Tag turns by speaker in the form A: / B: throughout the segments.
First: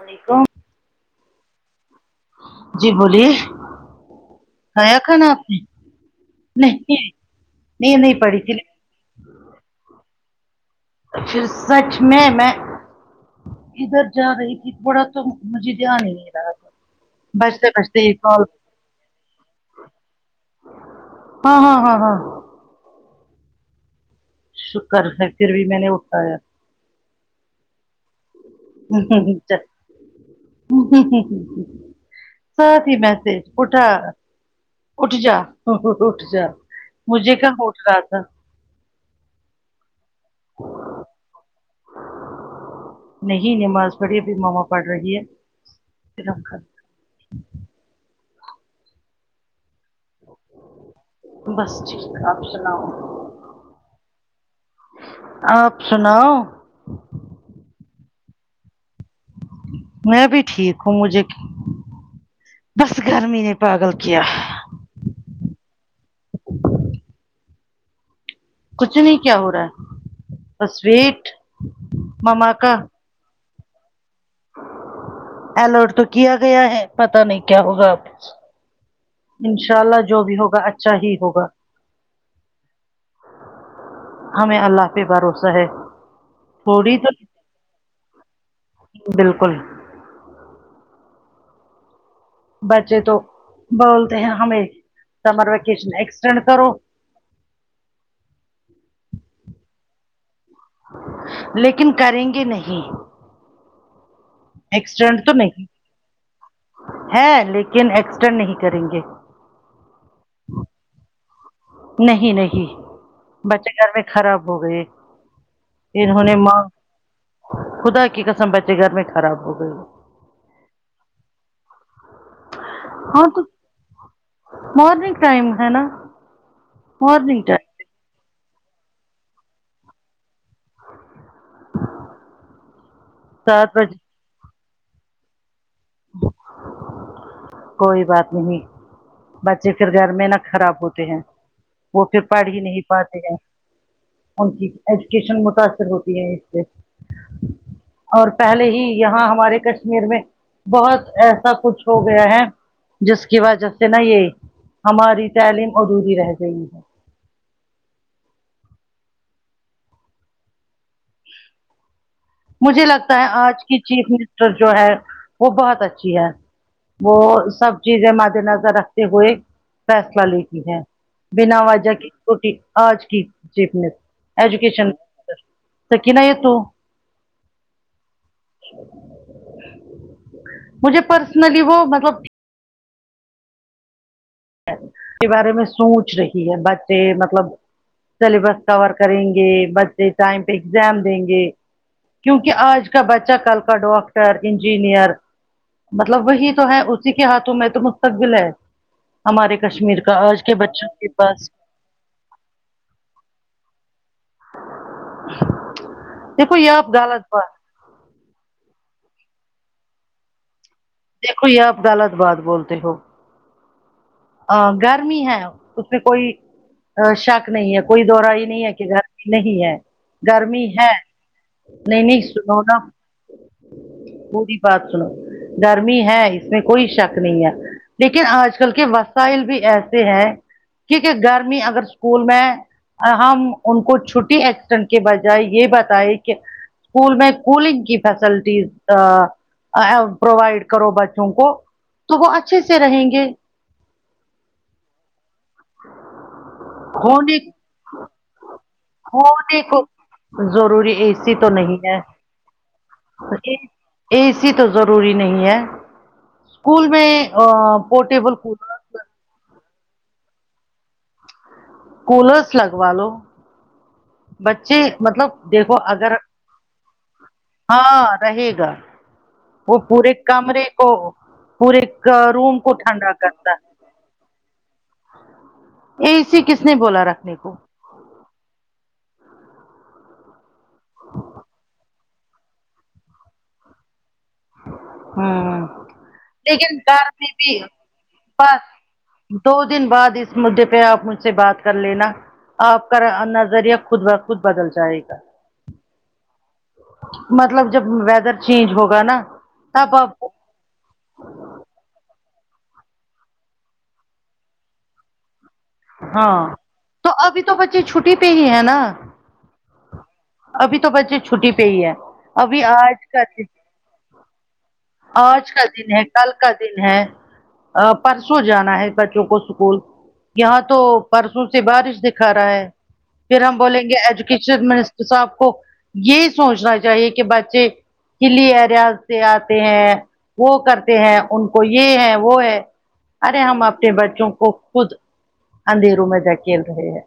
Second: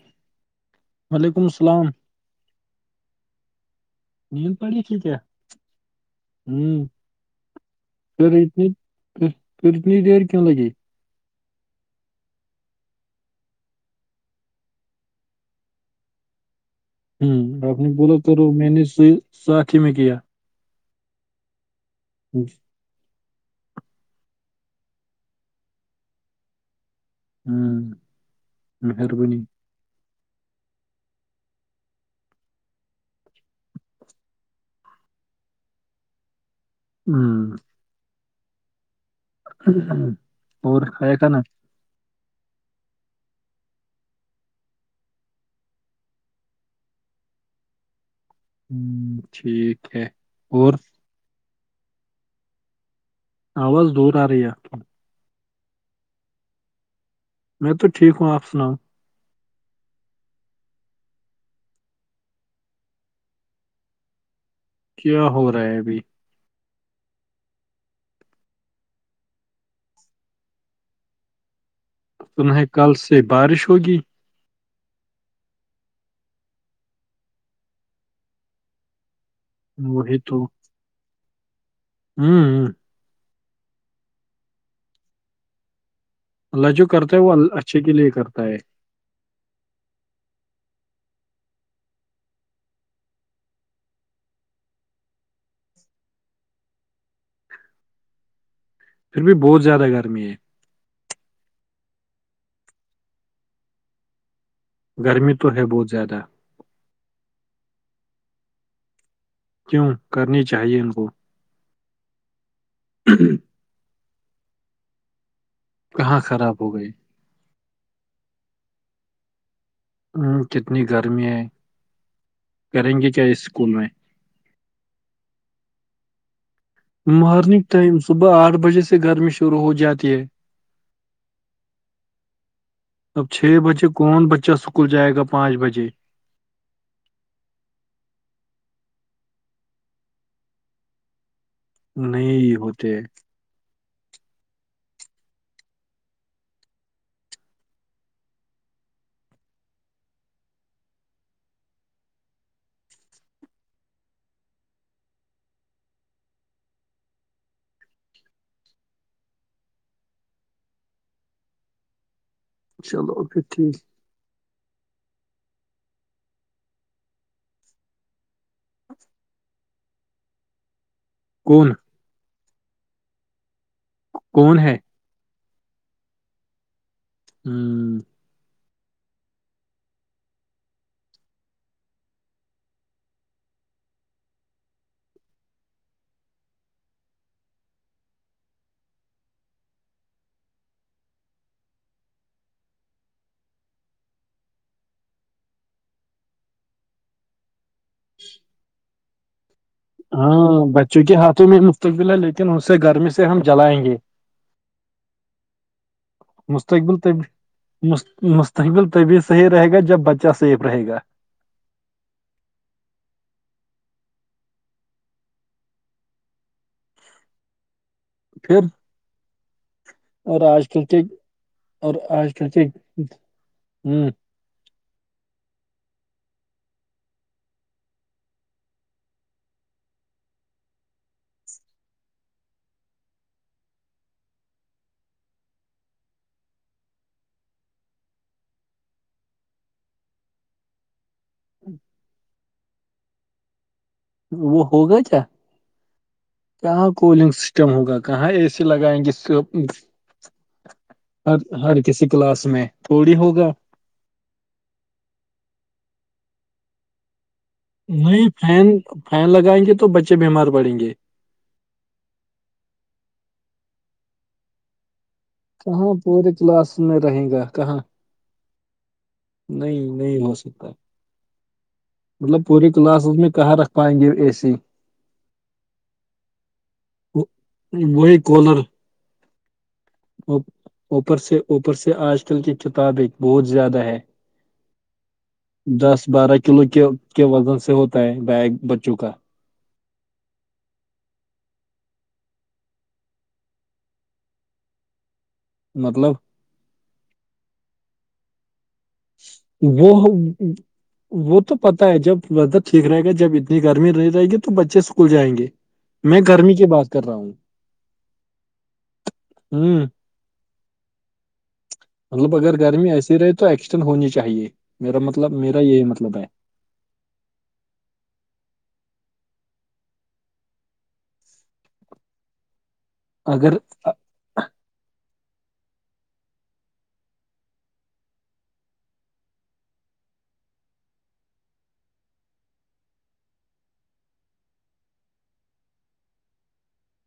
A: السلام علیکم
B: وعلیکم السلام
A: جی بولیے
B: نیند پڑی ھی
A: کھایا
B: کیا ہے
A: کھانا آپ نے
B: ہ
A: نہیں نہیں نہیں
B: پھر
A: پڑی تھی
B: اتنیھر پھر اتنی دیر کیوں لگی
A: پھر سچ میں میں ادھر جا رہی تھی بڑا تو مجھے دھیان ہی نہیں رہا
B: ہوں
A: بجتے
B: آپ نے
A: بجتے یہ
B: بولا
A: کال
B: کرو میں نے س ساکھی میں کیا
A: ہاں ہاں ہاں ہاں
B: جی
A: شکر ہے پھر بھی میں نے اٹھایا
B: ہوں
A: ہ ہ ہ ہ ہ ہ ہ سھی میسج اٹھا اھ جا اٹھ جا مجھے کہاں
B: ہوں
A: ہوٹ رہا تھا
B: اور ہے ک نا [unintelligible]
A: نہیں نماز پڑھیے پھر ماما پڑھ رہی ہے کر
B: ہوں ٹھیک ہے اور
A: بس ٹھیک ہے آپشناؤ
B: آواز دور آ رہی ہے
A: آپ سناؤ
B: میں تو ٹھیک ہوں آپ سناؤ
A: میں بھی ٹھیک ہوں مجھے بس گرمی نے پاگل کیا
B: کیا ہو رہا ہے ابھی
A: کچھ نہیں کیا ہو رہا ہے ب سویٹ
B: تمہیں کل سے بارش ہوگی
A: الرٹ تو کیا گیا ہے پتا نہیں کیا ہوگا اب انشاء اللہ
B: وہی
A: جو بھی
B: تو
A: ہوگا اچھا ہی ہوگا
B: ہوں
A: ہمیں اللہ پہ بھروسہ ہے
B: اللہ جو
A: تھوڑی تو
B: کرتا ہے وہ ال اچھے کے لیے کرتا ہے
A: بالکل بچے تو بولتے ہیں ہمیں سمر ویکیشن ایکسٹینڈ کرو
B: پھر بھی بہت زیادہ گرمی ہے
A: لیکن کریں گے نہیں ایکسٹینڈ
B: گرمی تو ہے
A: نہیں
B: بہت زیادہ
A: ہے لیکن ایکسٹرا نہیں کریں گے
B: کیوں کرنی چاہیے ان کو
A: نہیں نہیں بچے گھر میں خراب ہو گئے
B: کہاں
A: انہوں نے
B: خراب
A: ماں
B: ہو گئی
A: خدا کی قسم بچے گھر میں خراب ہو گئی
B: ہوں کتنی گرمی ہے کریں گے کیا اس اسکول میں
A: مورنگ ٹائم ہے نا
B: مارننگ ٹائم صبح آٹھ بجے سے گرمی شروع ہو جاتی ہے اب چھ بجے کون بچہ اسکول جائے گا پانچ بجے [inaudible]
A: کوئی بات نہیں بچے پھر گھر میں نہا خراب ہوتے ہیں وہ پھر پڑ ہی نہیں پاتے ہیں ان کی ایجوکیشن متاثر ہوتی ہے اس سے اور پہلے ہی یہاں ہمارے کشمیر میں بہت ایسا کچھ ہو گیا ہے جس کی وجہ سے نا یہ ہماری تعلیم ادھوری رہ گئی ہے مجھے لگتا
B: چلو
A: ہے
B: پھر
A: آج
B: ٹھیک
A: کی چیف منسٹر جو ہے وہ بہت اچھی ہے وہ سب چیزیں مد نظر رکھتے ہوئے فیصلہ لیتی ہے بنا
B: کون
A: وجہ کی چوٹی آج کی ج
B: کون ہے
A: ایجوکیشن توک نہیں یہ تو
B: ہوں
A: مجھے پرسنلی وہ مطلب کے بارے میں سوچ رہی ہے بچے مطلب سلیبس کور کریں گے بچے ٹائم پہ ایگزام دیں گے کیونکہ آج کا بچہ کل کا ڈاکٹر انجینئر مطلب وہی تو ہے اسی کے ہاتھوں میں تو مستقبل ہے ہمارے کشمیر کا آج
B: ہاں
A: کے
B: بچوں کے ہاتھوں
A: پاس
B: میں مستتقبل ہے لیکن اس سے گرمی سے ہم جلائیں گے
A: [unintelligible]
B: مستقبلبی
A: غلط بات
B: مستقبل طبی صحیح رہے گا جب بچہ سیف رہے گا
A: دیکھو یہ آپ غت بعات بولتے ہو ا گرمی ہے ت کوئی شک نہیں ہے کوئی دورہ یہ
B: پھر
A: نہیں ہے کہ گرمی نہیں ہے
B: اور
A: گرمی
B: آج کل
A: ہے
B: کے اور
A: نہیں نہیں
B: آج
A: سنو نا پوری بات سنو گرمی ہے اس میں کوئی شک نہیں ہے لیکن آج کل کے وس بھی ایسے ہیں کیونکہ گرمی اگر اسکول میں ہم ان کو چھٹی ایکسیڈنٹ کے بجائے یہ بتائے کہ اسکول میں کولنگ کی فیسلٹیز پرووائڈ کرو بچوں کو تو وہ اچھے سے رہیں گے
B: وہ ہو گیا کیا کہاں کولنگ
A: ہونے
B: سسٹم ہوگا کہاں اے سی لگائیں گے
A: ہونے کو ضروری ا سی
B: ہر
A: تو نہیں
B: ہر
A: ہے
B: کسی کلاس میں تھوڑی ہوگا
A: اے سی تو ضروری نہیں ہے اسکول میں
B: نہیں
A: پورٹیبل
B: فین
A: کولر
B: فین لگائیں گے تو بچے بیمار پڑیں گے
A: کولرس لگوا لو بچے مطلب دیکھو
B: کہاں
A: اگر
B: پورے کلاس میں رہے گا کہاں
A: ہاں رہے گا وہ
B: نہیں
A: پورے
B: نہیں ہو
A: کمرے
B: سکتا
A: کو پورے
B: مطلب
A: روم
B: پوری
A: کو ٹھنڈا
B: کلاسز میں
A: کرتا
B: کہاں
A: ہے
B: رکھ پائیں گے اے سی
A: اسی کس نے بولا
B: وہ-
A: رکھنے کو
B: وہی کوالر اوپر سے اوپر سے آج کل کی کتابیں بہت زیادہ ہے
A: ہوں
B: دس بارہ کلو
A: لیکن
B: کے
A: گھر
B: کے
A: میں
B: وزن
A: بھی
B: سے ہوتا ہے بیگ بچوں کا
A: بس دو دن بعد اس مدعے پہ آپ مجھ سے بات کر لینا آپ کا نظریہ خود بخود بدل جائے گا
B: مطلب
A: مطلب جب ویدر چینج ہوگا نا
B: وہ
A: تب آپ
B: وہ تو پتتا ہے جب ویدر ٹھیک رہے گا جب اتنی گرمی نہیں رہے گی تو بچے اسکول جائیں گے میں
A: ہاں
B: گرمی کی بات کر
A: تو
B: رہا ہوں
A: ابھی تو بچے چھٹی پہ ہی ہے نا
B: ہوں
A: ابھی تو بچے چھٹی پہ ہی ہے
B: مطلب اگر
A: ابھی
B: گرمی
A: آج
B: ایسی
A: کا
B: رہے تو
A: دن
B: ایکسٹینڈ ہونی چاہیے میرا مطلب
A: آج
B: میرا
A: کا
B: یہی
A: دن
B: مطلب ہے
A: کل کا دن ہے پرسوں جانا ہے بچوں کو اسکول یہاں تو پرسوں سے بارش دکھا رہا ہے پھر
B: اگر
A: ہم بولیں گے ایج مٹر صاحب کو یہی سوچنا چاہیے کہ بچے کلی ایریاز سے آتے ہیں وہ کرتے ہیں ان کو یہ ہے وہ ہے ارے ہم اپنے بچوں کو خود اندھیروں میں جاکل رہے ہیں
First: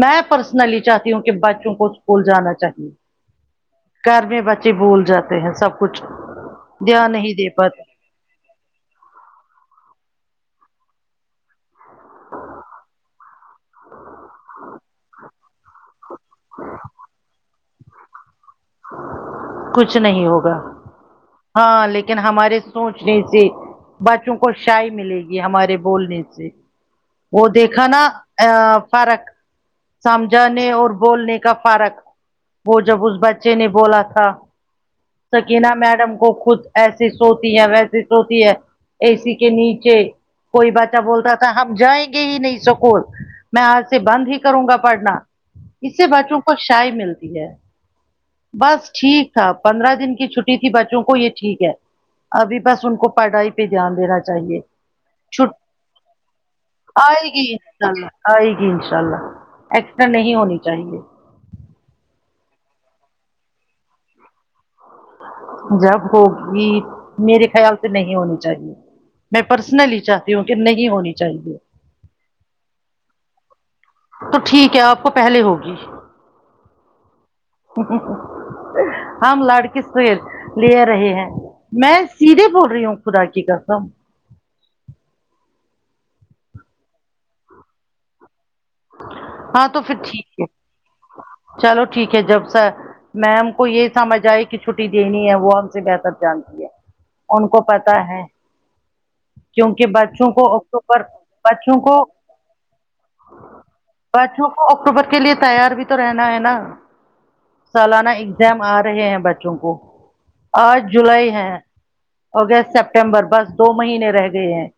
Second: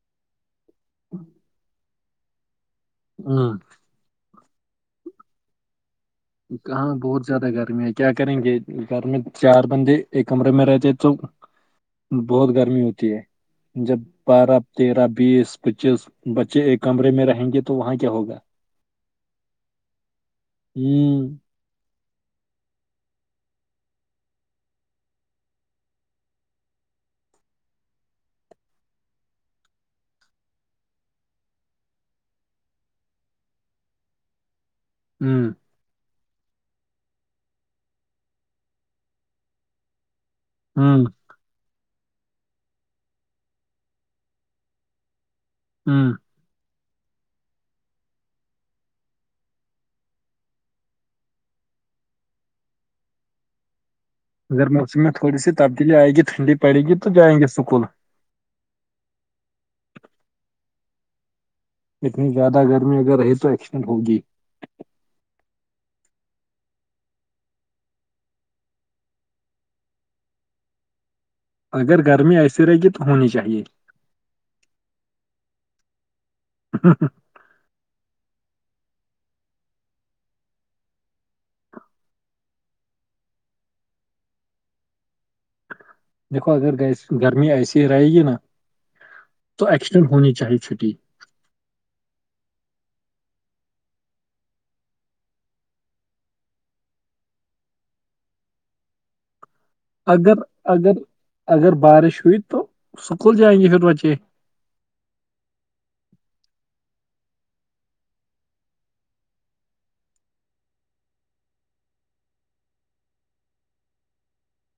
A: میں پرسنلی چاہتی ہوں کہ بچوں کو اسکول جانا چاہیے
B: ہاں
A: گھر میں بچے بول جاتے ہیں سب کچھ
B: ہاں
A: دھیان
B: بہت
A: نہیں
B: زیادہ
A: دے پاتے
B: گرمیں کیا کریں گے گھر میں چار بندے ایک کمرے میں رہتے تو بہت گرمی ہوتی ہے جب بارہ تیرہ بیس پچیس بچے ایک کمرے میں رہیں گے تو وہاں کیا ہوگا
A: کچھ نہیں ہوگا
B: جی
A: ہاں لیکن ہمارے سوچنے سے بچوں کو شی ملے گی ہمارے بولنے سے وہ دیکھا نا فرق سمجھانے اور بولنے کا فارق وہ جب اس بچے نے بولا تھا
B: ہوں
A: سکین میڈم کو خود ایسی سوتی ہے ویسی سوتی ہے اے سی کے نیچے کوئی بچہ
B: ہوں
A: بولتا ہم جائیں گے ہی نہیں سکول میں آج سے بند ہی کروں گا پڑھنا اس سے
B: ہوں
A: بچوں کو شائی ملتی ہے بس ٹھیک تھا پندرہ دن کی چھٹی تھی بچوں کو یہ ٹھیک ہے ابھی بس ان کو پڑھائی پہ دھیان رہا ہے
B: اگر موسم میں تھوڑی سی تبدیلی آئے گی ٹھنڈی پڑے گی تو
A: آئے
B: جائیں گے
A: گی
B: سکول
A: انشاء اللہ آئے گی ان شاء اللہ ایکسیڈنٹ نہیں ہونی چاہیے
B: اتنی زیادہ گرمی اگر رہے تو ایکسیڈنٹ ہوگی
A: جب ہوگی میرے خیال سے نہیں ہونی چاہیے میں پرسنلی چاہتی ہوں کہ نہیں ہونی چاہیے
B: اگر گرمی ایسی رہے گی تو ہونی چاہیے
A: تو ٹھیک ہے آپ کو پہلے ہوگی
B: ہاں
A: ہم لڑکی سیر لے رہے ہیں میں سیدھے بول رہی ہوں خدا کی کرسم
B: دیکھو اگر گرمی ایسی رہے گی نا تو
A: ہاں پھر
B: ایکسیڈینڈ
A: ٹھیک
B: ہونی
A: ہے
B: چاہیے چھٹی
A: چلو ٹھیک ہے جب سا میم کو یہ سمجھ آئے کہ چھٹی دینی ہے وہ ہم سے بہتر جانتی ہے ان کو پتا ہے کیونکہ بچوں کو اکتوبر بچوں کو
B: سئی تو اسکول جائیں گے پھر بچے
A: بچوں کو اکتوبر کے لیے تیار بھی تو رہنا ہے نا سالانہ ایگزام آ رہے ہیں بچوں کو آج جولائی ہے اگست سپٹمبر بس دو مہینے رہ گئے ہیں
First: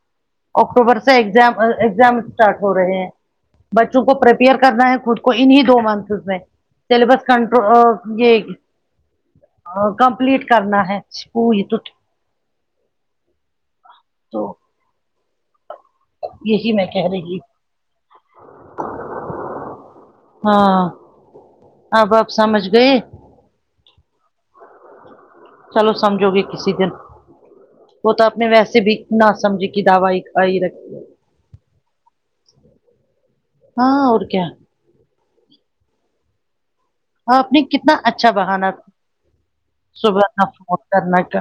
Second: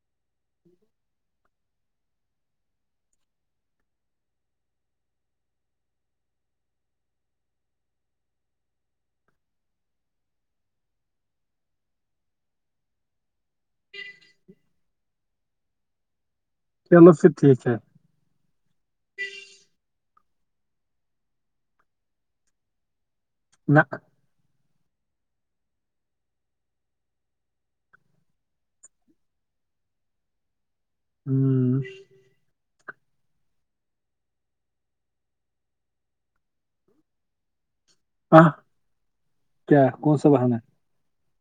A: اکٹوبر سے ایگزام ایگزام اسٹارٹ ہو رہے ہیں بچوں کو پرریپیئر کرنا ہے خود کو انیں دو منتھ میں سلیبس کنٹر یہ کمپلیٹ کرنا ہے پج تو تو یہی میں کہہ رہی ہی
B: ہاں
A: ہاں آ بپ سمجھ گئے
B: نہ
A: چلو سمجھو گے کسی دن وہ تو اپنے ویسے بھی نہا سمجھ کی دعو آ ہی رکھی
B: ہوں ہوں
A: ہاں اور کیا ج آپ نے کتنا اچھا
B: ہاں
A: بہانا تھا
B: کیا کون سا
A: صبح
B: بہانا
A: فون کرنا کا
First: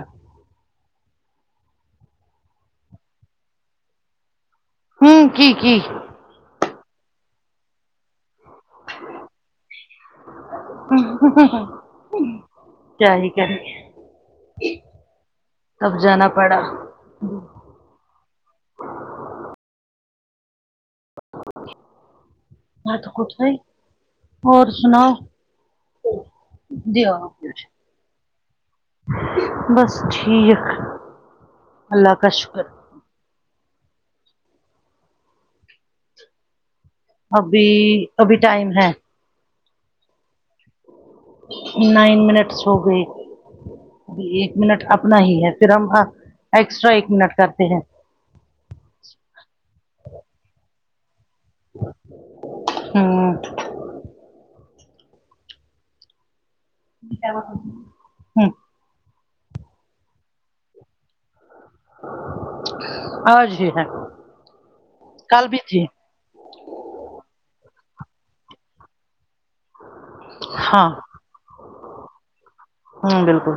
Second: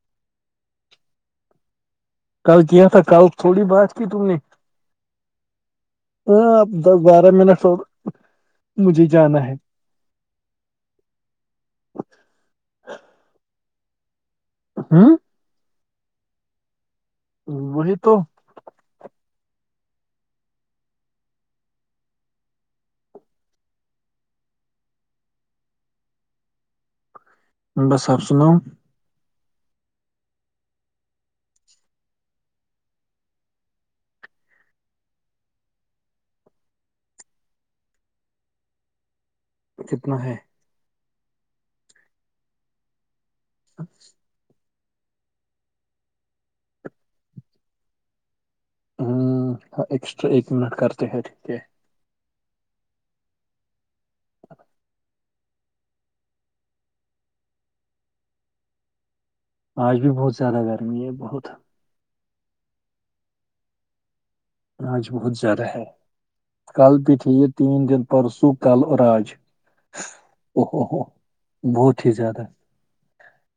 B: کل کیا تھا کل تھوڑی بات کی تم نے
A: ہوں کی کی
B: ہاں آپ دس بارہ منٹ اور مجھے جانا ہے
A: خاری کراری جی
B: ہاں
A: تب جانا پڑا
B: وہولی تو
A: بت کھ سی اور سناؤ جی
B: بس آپ سنؤ
A: بس ٹھیک اللہ کا شکر ابھی ابھی ٹائم ہے
B: جتنا ہے
A: نائن منٹس ہو گئے ابھی ایک منٹ اپنا ہی ہے پھر ہم ایکسٹرا ایک منٹ کرتے ہیں
B: ہوں ایکسٹرا ایک منٹ کرتے ہیں ٹھیک ہے
A: ہوں کیا
B: آج بھی بہت زیادہ گرمی ہے بہت
A: آج ہی ہے
B: آج بہت
A: کل بھی
B: زیادہ ہے
A: تھی
B: کل پ تھی یہ تین دن پرسو کل اور آج اوو
A: ہاں
B: ہوو بہت ہی زیادہ
A: ہوں بالکل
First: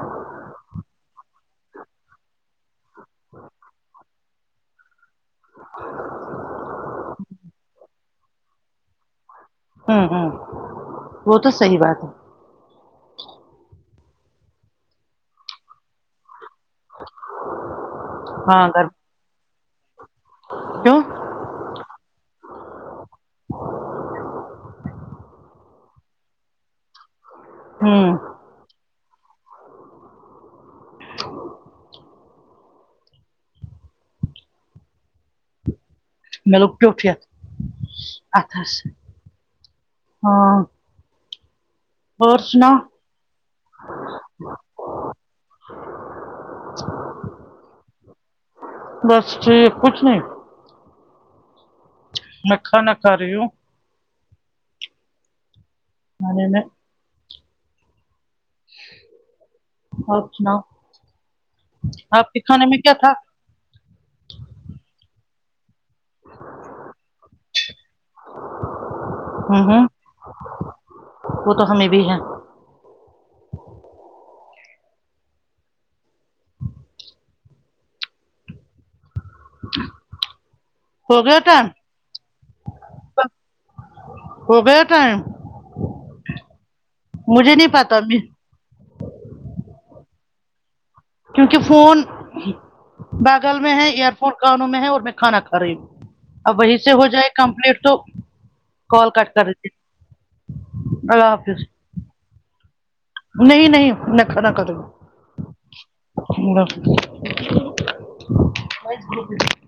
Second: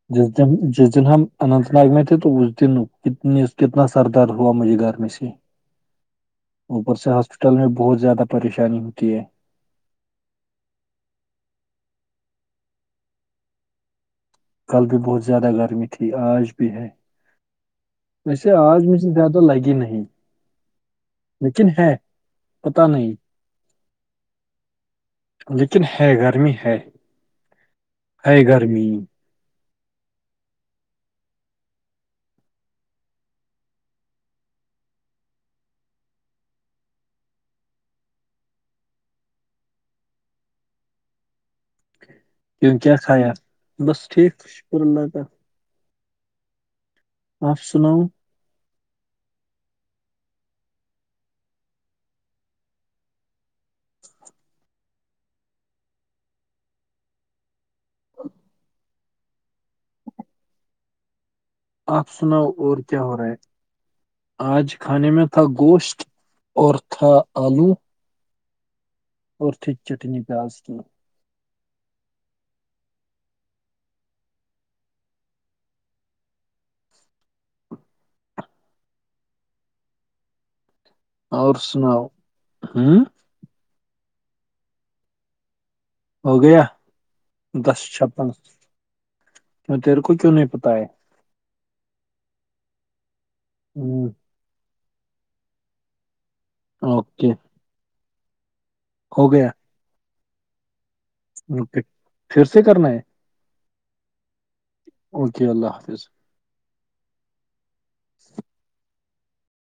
B: جس دن ہم اننت ناگ میں تھے تو اس دن کنی کتنا سردی در ہوا مجھے گھر میں سے
A: جی
B: اوپر سے ہاسپٹل میں بہت زیادہ پریشانی ہوتی ہے
A: ہوں ہوں وہ تو صحی بات ہے
B: کل بھی بہت زیادہ گرمی تھی آج بھی ہے ویسے آج
A: گھر
B: میں زیادہ لگی نہیں
A: ہاں
B: لیکن ہے پت نہیں
A: ا
B: لیکن ہے گرمی ہے
A: ہوں
B: ہے گرمی
A: لوگ وٹھت اھس ہاں اور
B: ون
A: سناؤ
B: کیا خھیایا بس ٹھیک شکر اللہ تالی آپف سنؤ
A: بس ٹھیک کچھ نہیں میںکھا نہ کا رہیوں
B: [unintelligible]
A: ا آ سنا
B: آپ سناؤ اور کیا ہو رہا ہے آج کھانے میں تھا گوشت اور تھا آلو
A: ہوں
B: اورتے
A: ہوں
B: چٹنی پیاز کی
A: وہ تو ہمیں بھی ہے ہو گیا
B: اور
A: ٹائم
B: سناؤ ہوں
A: ہو گیا ٹائم
B: ہو گیا
A: مجھے نہیں
B: دس
A: پتا
B: چھپن وہ تیرے کو کیوں نہیں پت ہے
A: کیونکہ فون بگل میں ہے
B: ہوں
A: ایئر فون کانوں میں ہے اور میں کھانا کھا رہی ہوں اب وہیں سے ہو جائے
B: اوکے
A: کمپلیٹ تو کال
B: ہو
A: کٹ کر
B: گیا
A: لیج
B: پھر سے کرنا ہے
A: نہیں نہیں خا نہ کوں
B: اوکے اللہ حافظ
A: فظ